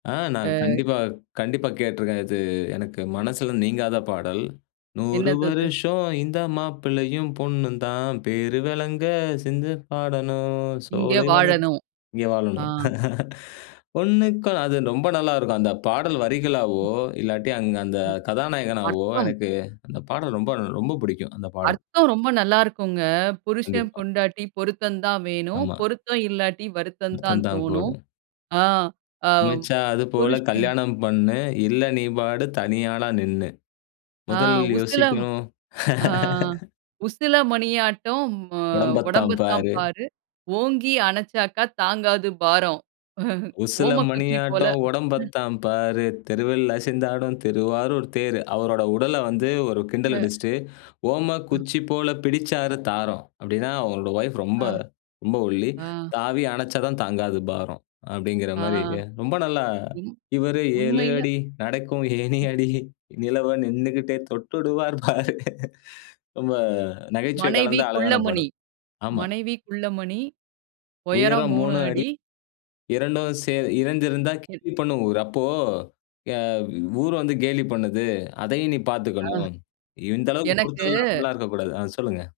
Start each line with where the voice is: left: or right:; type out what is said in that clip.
left: ஆ. நான்
right: ஆ.
left: கண்டிப்பா கண்டிப்பா கேட்டுருக்கேன். இது எனக்கு மனசுல நீங்காத பாடல். "100
right: என்னது அது?
left: வருஷம் இந்த மாப்பிள்ளையும், பொண்ணும் தான் பேருவெளங்க சிந்து பாடணும்.
right: இங்க
left: சோலைவனத்
right: வாழணும்.
left: இங்க
right: ஆ.
left: வாழணும். ஒண்ணுக்கொண்ணு" அது ரொம்ப நல்லாருக்கும். அந்த பாடல் வரிகளாவோ, இல்லாட்டி, அங்க, அந்த
right: ம்.
left: கதாநாயகனாகவோ
right: அர்த்தம்.
left: எனக்கு அந்த பாடல் ரொம்ப, ரொம்ப பிடிக்கும், அந்த பாடல்.
right: அர்த்தம் ரொம்ப நல்லா இருக்குங்க. "புருஷன்
left: கண்டிப்பா.
right: பொண்டாட்டி பொருத்தந்தான் வேணும்.
left: ஆமா.
right: பொருத்தம் இல்லாட்டி வருத்தந்தான்
left: வருத்தந்தான்
right: தோணும்"
left: கூடும்.
right: ஆ. ஆ
left: அமைச்சா, அது போல
right: புருஷன்
left: கல்யாணம் பண்ணு. இல்ல, நீ பாடு தனியாளா நின்னு.
right: ஆ.
left: முதலில்
right: "உசிலம்
left: யோசிக்கணும்.
right: ஆ உசில மணியாட்டம் அ
left: உடம்பைத்தாம்
right: உடம்புத்தான்
left: பாரு.
right: பாரு. ஓங்கி அணைச்சாக்கா தாங்காது பாரம்.
left: "உசில
right: ஓமக்குச்சி போல"
left: மணியாட்டம்
right: ம்.
left: உடம்பத்தான் பாரு, தெருவில் அசைந்தாடும் திருவாரூர் தேரு." அவரோட உடல வந்து ஒரு கிண்டல்
right: அ.
left: அடிச்சிட்டு, "ஓம
right: அ.
left: குச்சி போல பிடிச்சாரு தாரம்." அப்பிடீன்னா, அவரோட வைஃப் ரொம்ப
right: ஆ.
left: ரொம்ப ஒல்லி.
right: ஆ.
left: "தாவி அணைச்சாதான் தாங்காது பாரம்" அப்பிடீங்கிற
right: ஆ,
left: மாரி ரொம்ப நல்லா
right: ம்.
left: "இவரு 7
right: உண்மையில
left: அடி. நடக்கும்
right: ம்.
left: ஏணியடி. நிலவ நின்னுகிட்டே தொட்டுடுவார், பாரு." ரொம்ப நகைச்சுவை
right: மனைவி
left: கலந்த அழகான
right: குள்ளமணி
left: பாடல். ஆமா.
right: மனைவி குள்ளமணி, உயரம்
left: "உயரம்
right: 3
left: 3 அடி.
right: அடி.
left: 2ம் சேரு இணைஞ்சிருந்தா,
right: இது
left: கேலி பண்ணும் ஊரு," அப்போ, அ ஊர் வந்து கேலி பண்ணுது, அதையும் நீ
right: ஆ,
left: பார்த்துக்கணும். இந்த அளவுக்கு
right: எனக்கு
left: பொருத்தமில்லாமல்லா இருக்கக்கூடாது ஆ, சொல்லுங்க.